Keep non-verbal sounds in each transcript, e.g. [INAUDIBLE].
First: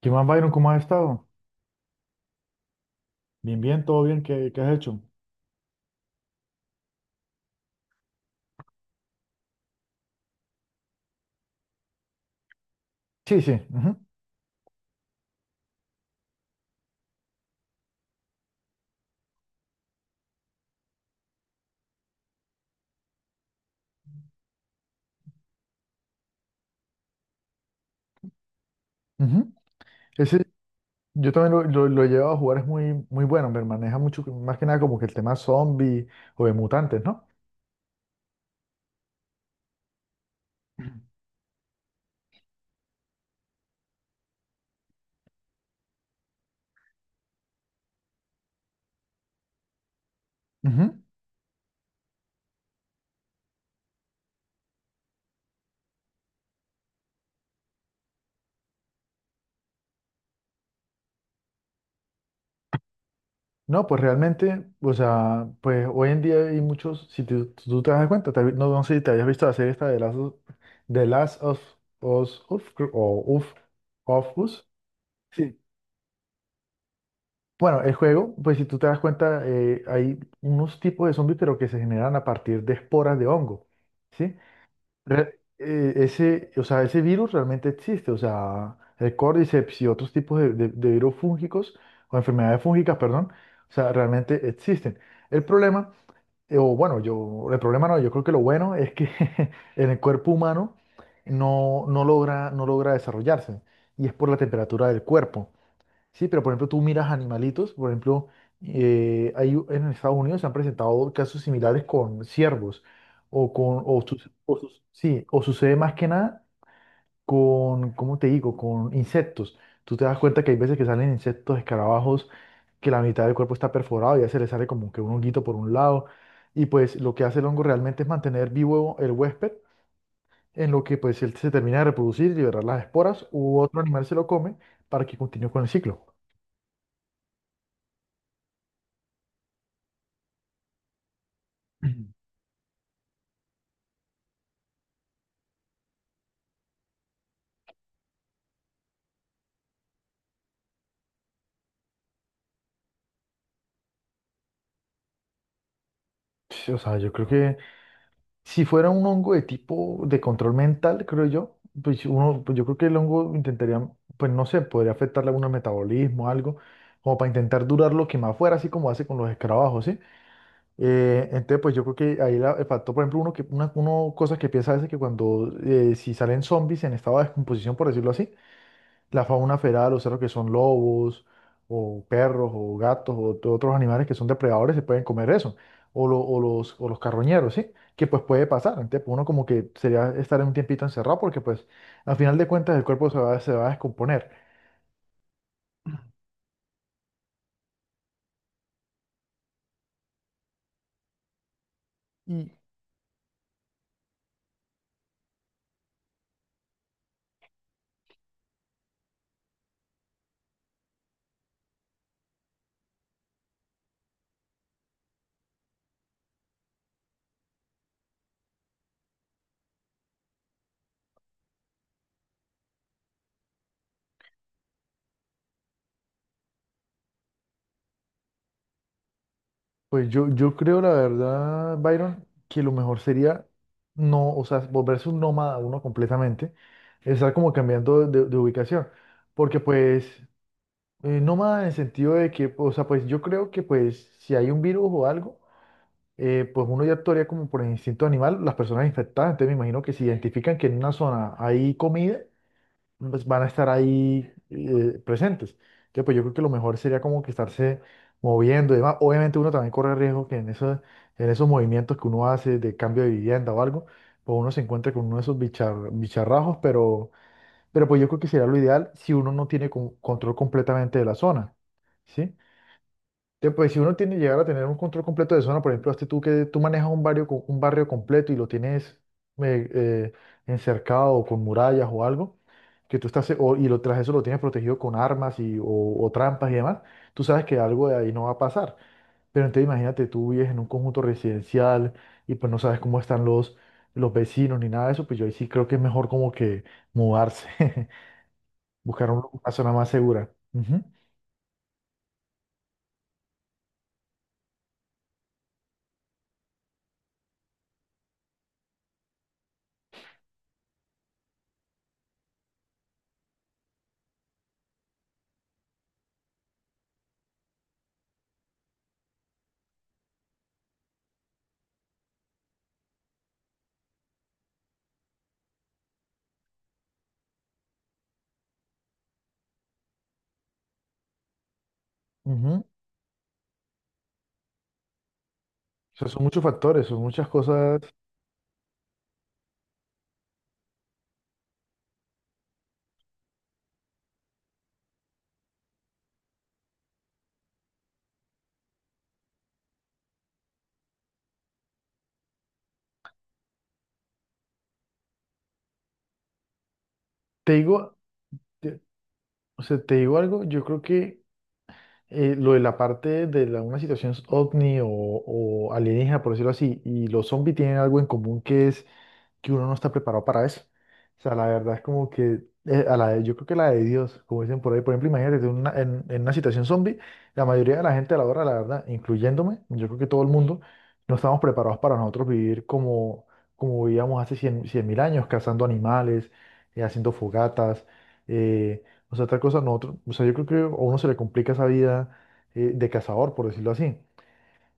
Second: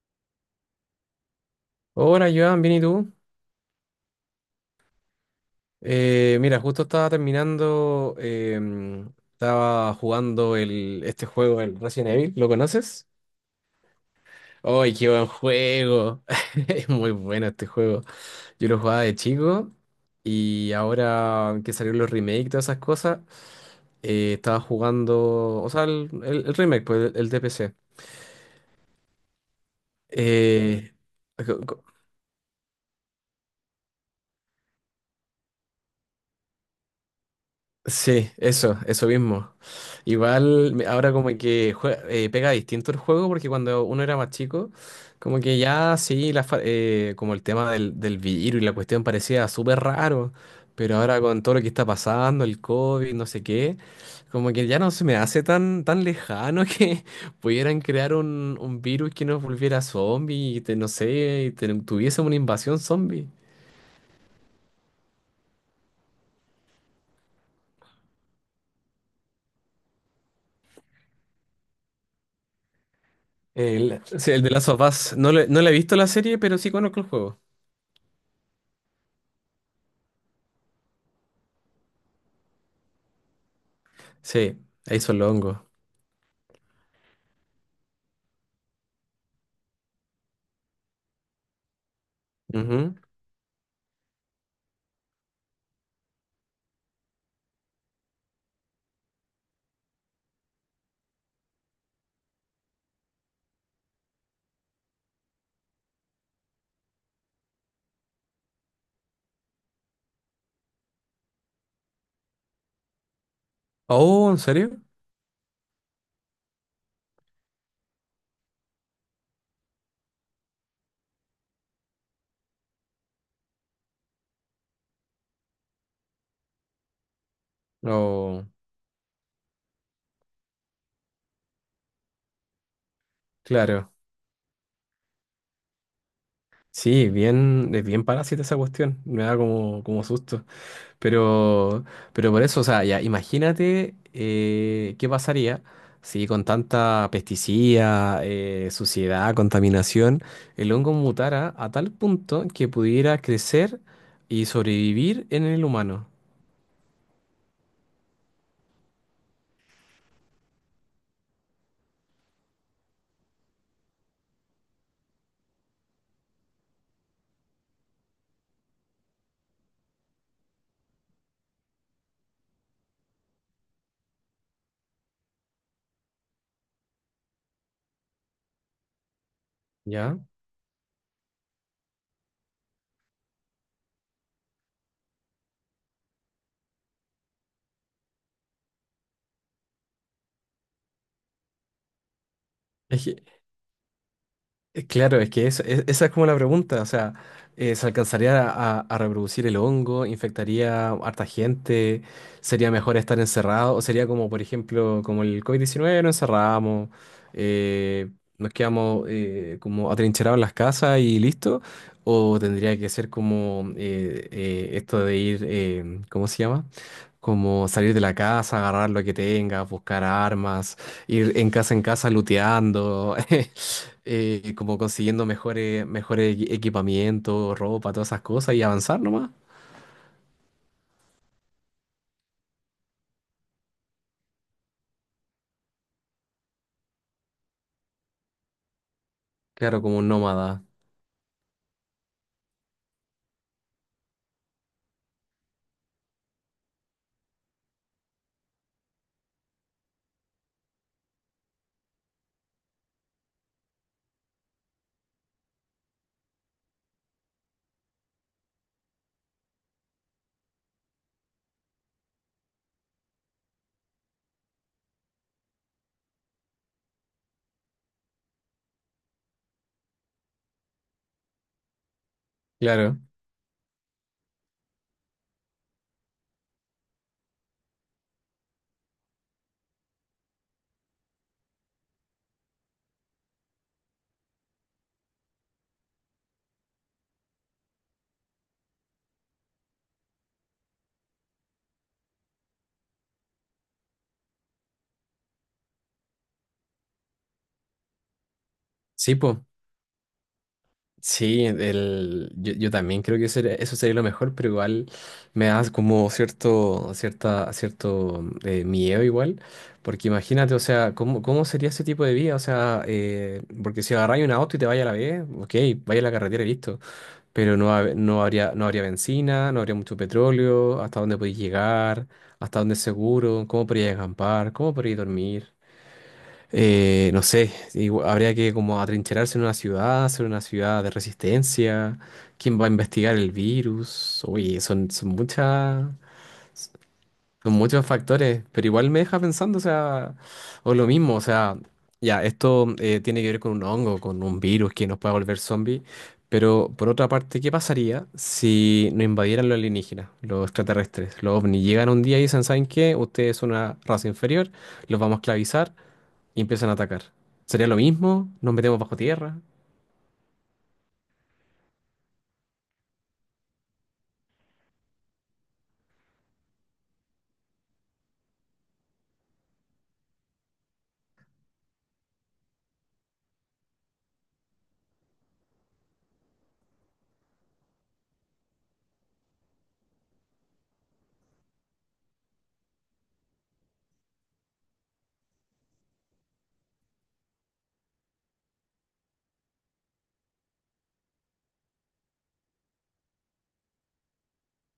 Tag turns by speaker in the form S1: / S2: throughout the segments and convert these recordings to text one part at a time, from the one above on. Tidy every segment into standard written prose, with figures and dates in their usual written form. S1: ¿Qué más, Byron? ¿Cómo has estado?
S2: Hola, Joan, bien, ¿y tú?
S1: Bien, bien, todo bien, ¿qué has hecho?
S2: Mira, justo estaba terminando, estaba jugando este juego, el Resident Evil, ¿lo conoces?
S1: Sí, sí. Ujú,
S2: ¡Ay, qué buen juego! [LAUGHS] Es muy bueno este juego. Yo lo jugaba de chico y ahora que salieron los remakes y todas esas cosas, estaba jugando, o sea, el remake, pues, el de PC.
S1: ujú. Ese,
S2: Eh,
S1: yo también lo he llevado a jugar, es muy bueno, me maneja mucho, más que nada como que el tema zombie o de mutantes, ¿no?
S2: Sí, eso mismo. Igual ahora como que pega distinto el juego porque cuando uno era más chico, como que ya sí, como el tema del virus y la cuestión parecía súper raro, pero
S1: Ujú.
S2: ahora con todo lo que está pasando, el COVID, no sé qué, como que ya no se me hace tan, tan lejano [LAUGHS] que pudieran crear un virus que nos volviera zombie y te, no sé, y tuviese una invasión zombie.
S1: No, pues realmente, o sea, pues hoy en día hay muchos, si tú te das cuenta, no, no sé si te habías visto la serie esta de las de Last of Us, o Uf,
S2: El, sí,
S1: of
S2: el de Last
S1: Us,
S2: of Us,
S1: sí.
S2: no le he visto la serie, pero sí conozco el juego.
S1: Bueno, el juego, pues si tú te das cuenta, hay unos tipos de zombies, pero que se generan a partir de esporas de hongo, ¿sí?
S2: Sí, ahí son los hongos.
S1: Ese, o sea, ese virus realmente existe, o sea, el Cordyceps y otros tipos de virus fúngicos, o enfermedades
S2: Ujú.
S1: fúngicas, perdón, o sea, realmente existen. El problema, el problema no, yo creo que lo bueno es que [LAUGHS] en el cuerpo humano no, no logra desarrollarse, y es por la temperatura del cuerpo. Sí, pero por ejemplo, tú miras animalitos, por ejemplo, en Estados Unidos se han presentado casos similares con ciervos, o con, o, su-
S2: Oh, ¿en
S1: o
S2: serio?
S1: sí, o sucede más que nada con, ¿cómo te digo?, con insectos. Tú te das cuenta que hay veces que salen insectos, escarabajos, que la mitad del cuerpo está perforado y ya se le sale como que un honguito por un lado. Y pues lo que hace el hongo realmente es
S2: Oh,
S1: mantener vivo el huésped, en lo que pues él se termina de reproducir, liberar las esporas, u otro
S2: claro.
S1: animal se lo come para que continúe con el ciclo.
S2: Sí, bien, es bien parásita esa cuestión. Me da como, como susto. Pero,
S1: [CLEARS THROAT]
S2: pero por eso, o sea, ya, imagínate, qué pasaría si con tanta pesticida, suciedad, contaminación, el hongo mutara a tal punto que pudiera crecer y sobrevivir en el humano.
S1: Sí, o sea, yo creo que si fuera un hongo de tipo de control mental, creo yo, pues uno, pues yo creo que el hongo intentaría, pues no sé, podría afectarle a algún metabolismo, algo, como para intentar durar lo que más fuera, así como hace con los escarabajos, ¿sí? Entonces, pues yo creo que ahí la, el factor, por ejemplo, uno cosa que piensa a veces que cuando, si salen zombies en estado de descomposición, por decirlo así, la fauna feral, o sea,
S2: ¿Ya?
S1: lo que son lobos o perros o gatos o otros animales que son depredadores se pueden comer eso, o los carroñeros, ¿sí? Que pues puede pasar, entonces pues, uno como que sería estar en un tiempito encerrado porque pues al final de cuentas el
S2: Es,
S1: cuerpo se va a descomponer.
S2: Claro, es que esa es como la pregunta, o sea, ¿se alcanzaría a reproducir el hongo? ¿Infectaría harta gente?
S1: Y
S2: ¿Sería mejor estar encerrado? ¿O sería como, por ejemplo, como el covid diecinueve, nos encerramos, eh, nos quedamos, como atrincherados en las casas y listo? ¿O tendría que ser como, esto de ir, ¿cómo se llama? Como salir de la casa, agarrar lo que tengas, buscar armas, ir en casa looteando, [LAUGHS] como consiguiendo mejores, equipamiento, ropa, todas esas cosas y avanzar nomás.
S1: pues yo creo la verdad, Byron, que lo mejor sería no, o sea, volverse un nómada uno completamente, estar como cambiando de ubicación, porque
S2: Claro, como
S1: pues...
S2: un nómada.
S1: No más en el sentido de que, o sea, pues yo creo que pues si hay un virus o algo, pues uno ya actuaría como por el instinto animal, las personas infectadas, entonces me imagino que si identifican que en una zona hay comida, pues van a estar ahí presentes. Entonces, pues yo creo que lo mejor sería como que estarse moviendo y demás. Obviamente uno también corre riesgo que en en esos movimientos que uno hace de cambio de vivienda o algo, pues uno se encuentre con uno de esos bicharrajos, pero... Pero pues yo creo que sería lo ideal si uno no tiene control completamente de la zona, ¿sí?
S2: Claro.
S1: Entonces, pues si uno tiene llegar a tener un control completo de zona, por ejemplo, este tú que tú manejas un barrio, un barrio completo y lo tienes eh, eh, encercado o con murallas o algo, que tú estás, y lo, tras eso lo tienes protegido con armas y, o trampas y demás, tú sabes que algo de ahí no va a pasar. Pero entonces imagínate, tú vives en un conjunto residencial y pues no sabes cómo están los vecinos ni nada de eso, pues yo ahí sí creo que es mejor como que mudarse. [LAUGHS] Buscar
S2: Sí, pues.
S1: una zona más segura. Ujú,
S2: Sí, el, yo también creo que eso, eso sería lo mejor, pero igual me da como cierto, cierta, cierto, miedo igual, porque imagínate, o sea, ¿cómo, cómo sería ese tipo de vida? O sea, porque si agarráis un auto y te vaya a la vez, ok, vaya a la carretera y listo, pero no, no habría, no habría benzina, no habría mucho petróleo, hasta dónde podéis llegar, hasta dónde es seguro, cómo podríais acampar, cómo podríais dormir. No sé, habría que como atrincherarse en una ciudad, hacer una ciudad de resistencia, quién va
S1: ujú.
S2: a investigar el virus, oye, son, son muchas,
S1: O sea, son muchos factores, son muchas
S2: son
S1: cosas.
S2: muchos factores, pero igual me deja pensando, o sea, o lo mismo, o sea, ya, esto, tiene que ver con un hongo, con un virus que nos puede volver zombie, pero por otra parte, ¿qué pasaría si nos invadieran los alienígenas, los extraterrestres, los ovnis? Llegan un día y dicen, ¿saben qué? Ustedes son una raza inferior, los vamos a esclavizar y empiezan a atacar.
S1: Te
S2: ¿Sería lo
S1: digo,
S2: mismo? ¿Nos metemos
S1: te-
S2: bajo tierra?
S1: te digo algo, yo creo que lo de la parte de la, una situación ovni o alienígena, por decirlo así, y los zombies tienen algo en común que es que uno no está preparado para eso. O sea, la verdad es como que yo creo que la de Dios, como dicen por ahí, por ejemplo, imagínate tú en una situación zombie, la mayoría de la gente a la hora, la verdad, incluyéndome, yo creo que todo el mundo, no estamos preparados para nosotros vivir como, como vivíamos hace 100.000 años, cazando animales, haciendo fogatas, o sea, otra cosa, nosotros, o sea, yo creo que a uno se le complica esa vida de cazador, por decirlo así.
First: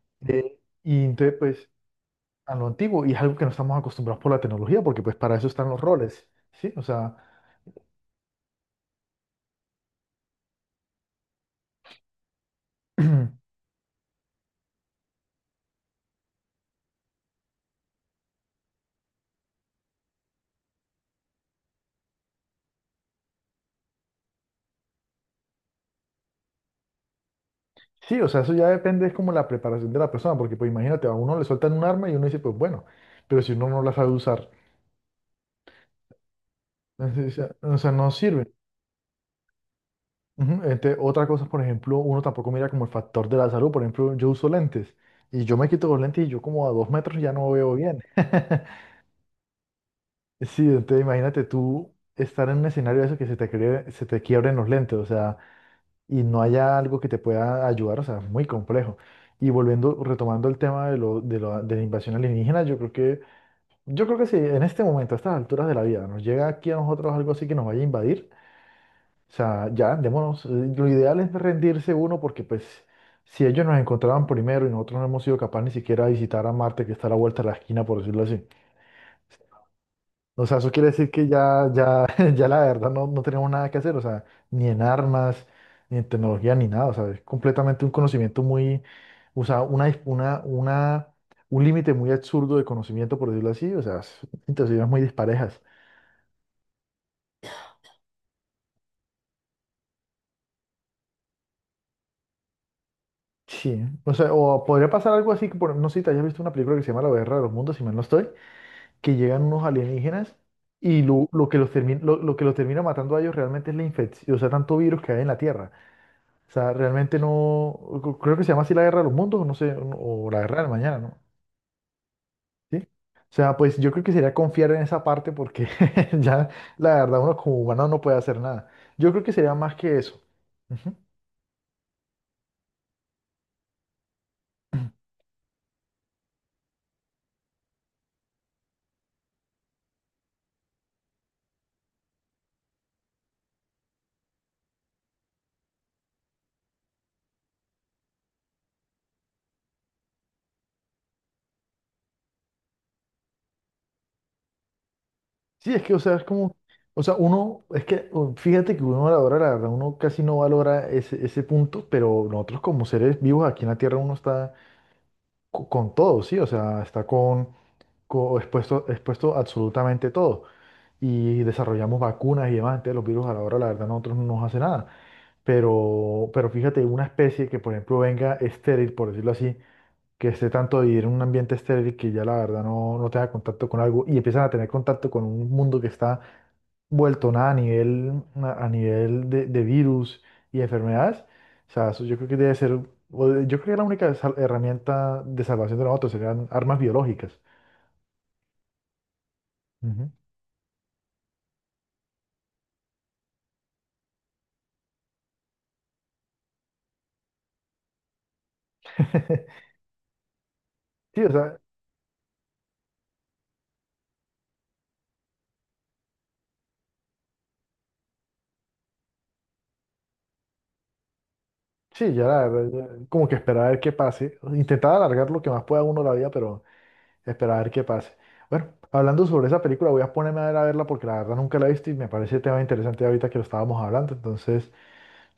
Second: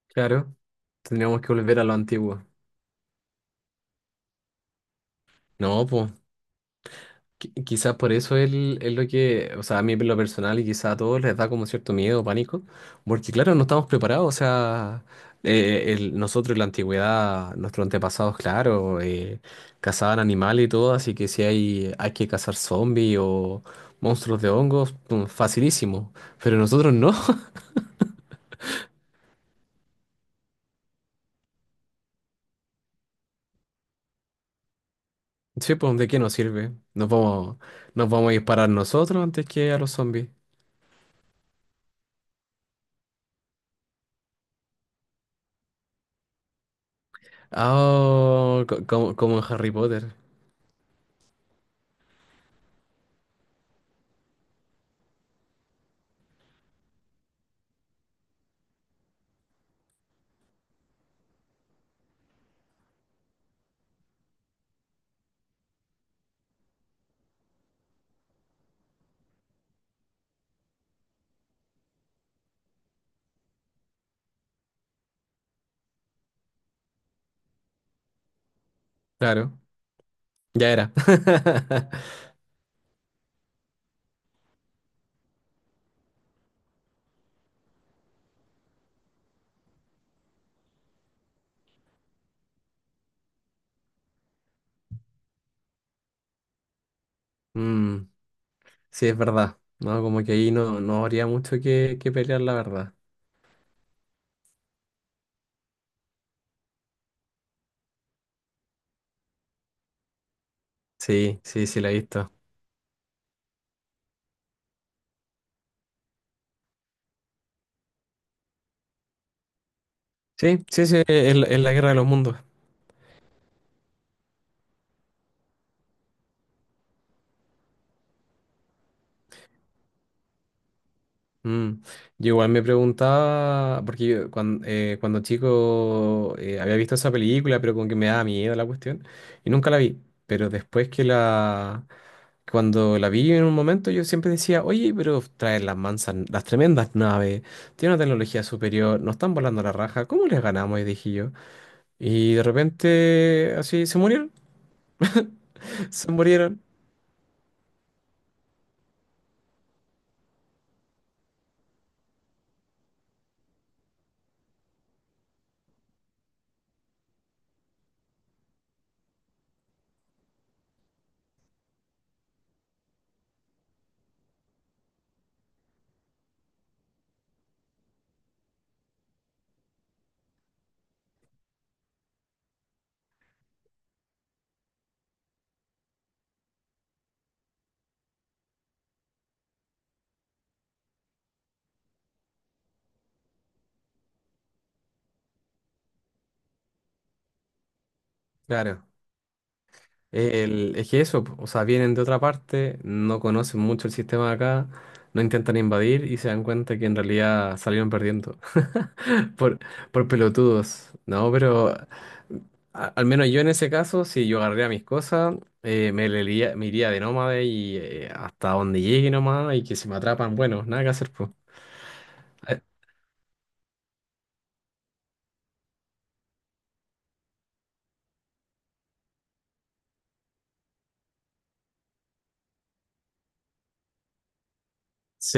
S2: Claro,
S1: Y entonces,
S2: tendríamos que
S1: pues,
S2: volver a lo antiguo.
S1: a lo antiguo y es algo que no estamos acostumbrados por la tecnología, porque pues para eso están los
S2: No, pues
S1: roles, ¿sí? O sea,
S2: quizás por eso él es lo que, o sea, a mí en lo personal y quizás a todos les da como cierto miedo, pánico, porque claro, no
S1: [CLEARS THROAT]
S2: estamos preparados, o sea, nosotros en la antigüedad, nuestros antepasados, claro, cazaban animales y todo, así que si hay, hay que cazar zombies o monstruos de hongos, pum, facilísimo, pero nosotros no. [LAUGHS]
S1: sí, o sea, eso ya depende, es como la preparación de la persona, porque pues imagínate, a uno le sueltan un arma y uno dice, pues bueno, pero si uno no la sabe usar,
S2: Sí, pues, ¿de qué nos sirve?
S1: entonces, o sea,
S2: Nos
S1: no
S2: vamos a
S1: sirve.
S2: disparar nosotros antes que a los zombies.
S1: Ujú, otra cosa, por ejemplo, uno tampoco mira como el factor de la salud, por ejemplo, yo uso lentes y yo me quito los lentes y yo como a 2 metros ya no veo bien.
S2: Ah,
S1: [LAUGHS]
S2: como, como en Harry Potter.
S1: Sí, entonces imagínate tú estar en un escenario de eso que se te, se te quiebren los lentes, o sea... Y no haya algo que te pueda ayudar, o sea, es muy complejo. Y volviendo, retomando el tema de la invasión alienígena, yo creo que si en este momento, a estas alturas de la vida, nos llega aquí a nosotros algo así que nos vaya a invadir, o sea, ya, démonos, lo ideal es rendirse uno porque pues si ellos nos encontraban primero y nosotros no hemos sido capaces ni siquiera de visitar a Marte, que está a la vuelta de la esquina, por decirlo así.
S2: Claro,
S1: O sea,
S2: ya
S1: eso
S2: era.
S1: quiere decir que ya,
S2: [LAUGHS]
S1: [LAUGHS] ya la verdad no, no tenemos nada que hacer, o sea, ni en armas, ni en tecnología, ni nada, o sea, es completamente un conocimiento muy, o sea, una, un límite muy absurdo de conocimiento, por decirlo así, situaciones muy disparejas.
S2: Mm, sí, es verdad. No, como que ahí no, no habría mucho que pelear, la verdad.
S1: Sí, o sea, o podría pasar algo así, que no sé si te hayas visto una película que se llama La Guerra de los Mundos, si mal no estoy, que llegan unos alienígenas y
S2: Sí, sí, sí, la he visto.
S1: lo que los termina matando a ellos realmente es la infección, o sea, tanto virus que hay en la Tierra. O sea, realmente no, creo que se llama así La Guerra de los Mundos, no sé, no, o La Guerra
S2: Sí,
S1: del
S2: sí,
S1: Mañana,
S2: sí,
S1: ¿no?
S2: es la guerra de los mundos.
S1: ¿Sí? O sea, pues yo creo que sería confiar en esa parte porque [LAUGHS] ya la verdad uno como humano no puede hacer nada. Yo creo que sería más que eso. Ujú.
S2: Mm. Yo igual me preguntaba, porque yo cuando, cuando chico, había visto esa película, pero como que me daba miedo la cuestión, y nunca la vi. Pero después que la, cuando la vi en un momento, yo siempre decía, oye, pero traen las mansas, las tremendas naves, tienen una tecnología superior, nos están volando la raja, ¿cómo les ganamos? Y dije yo. Y de repente, así, se murieron,
S1: Sí, es
S2: [LAUGHS]
S1: que, o
S2: se
S1: sea, es como,
S2: murieron.
S1: o sea, uno, es que fíjate que uno valora, la verdad, uno casi no valora ese punto, pero nosotros como seres vivos aquí en la Tierra uno está con, todo, ¿sí? O sea, está con, expuesto, expuesto a absolutamente todo. Y desarrollamos vacunas y demás, entonces los virus a la hora, la verdad, a nosotros no nos hace nada. Pero fíjate, una especie que, por ejemplo, venga estéril, por decirlo así, que esté tanto de vivir en un ambiente estéril que ya la verdad no, no tenga contacto con algo y empiezan a tener contacto con un mundo que está vuelto nada a nivel, a nivel de virus y enfermedades. O sea, eso yo creo que debe ser, yo creo que la única herramienta de salvación de nosotros serían armas biológicas.
S2: Claro.
S1: Ujú.
S2: El, es que eso, po, o sea, vienen de otra parte, no conocen mucho el sistema de acá, no intentan invadir y se dan cuenta que en realidad salieron perdiendo [LAUGHS] por,
S1: [LAUGHS]
S2: por pelotudos,
S1: Sí,
S2: ¿no?
S1: o sea,
S2: Pero al menos yo en ese caso, si yo agarraría mis cosas, me, me iría de nómade y hasta donde llegue nomás y que si me atrapan, bueno, nada que hacer, pues.
S1: sí, ya la
S2: Eh,
S1: verdad, como que esperar a ver qué pase. Intentar alargar lo que más pueda uno la vida, pero esperar a ver qué pase. Bueno, hablando sobre esa película, voy a ponerme a ver a verla porque la verdad nunca la he visto y me parece tema interesante ahorita que lo estábamos hablando. Entonces,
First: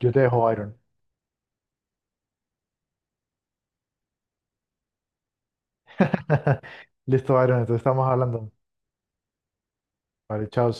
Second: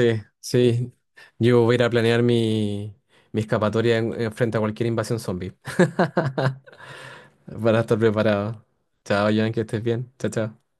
S1: yo te dejo, Byron.
S2: sí, yo voy a ir a planear mi, mi escapatoria en frente a cualquier invasión zombie. [LAUGHS]
S1: [LAUGHS] Listo, Byron, entonces
S2: Para estar
S1: estamos hablando.
S2: preparado. Chao, Joan, que estés bien. Chao,
S1: Vale, chao.
S2: chao.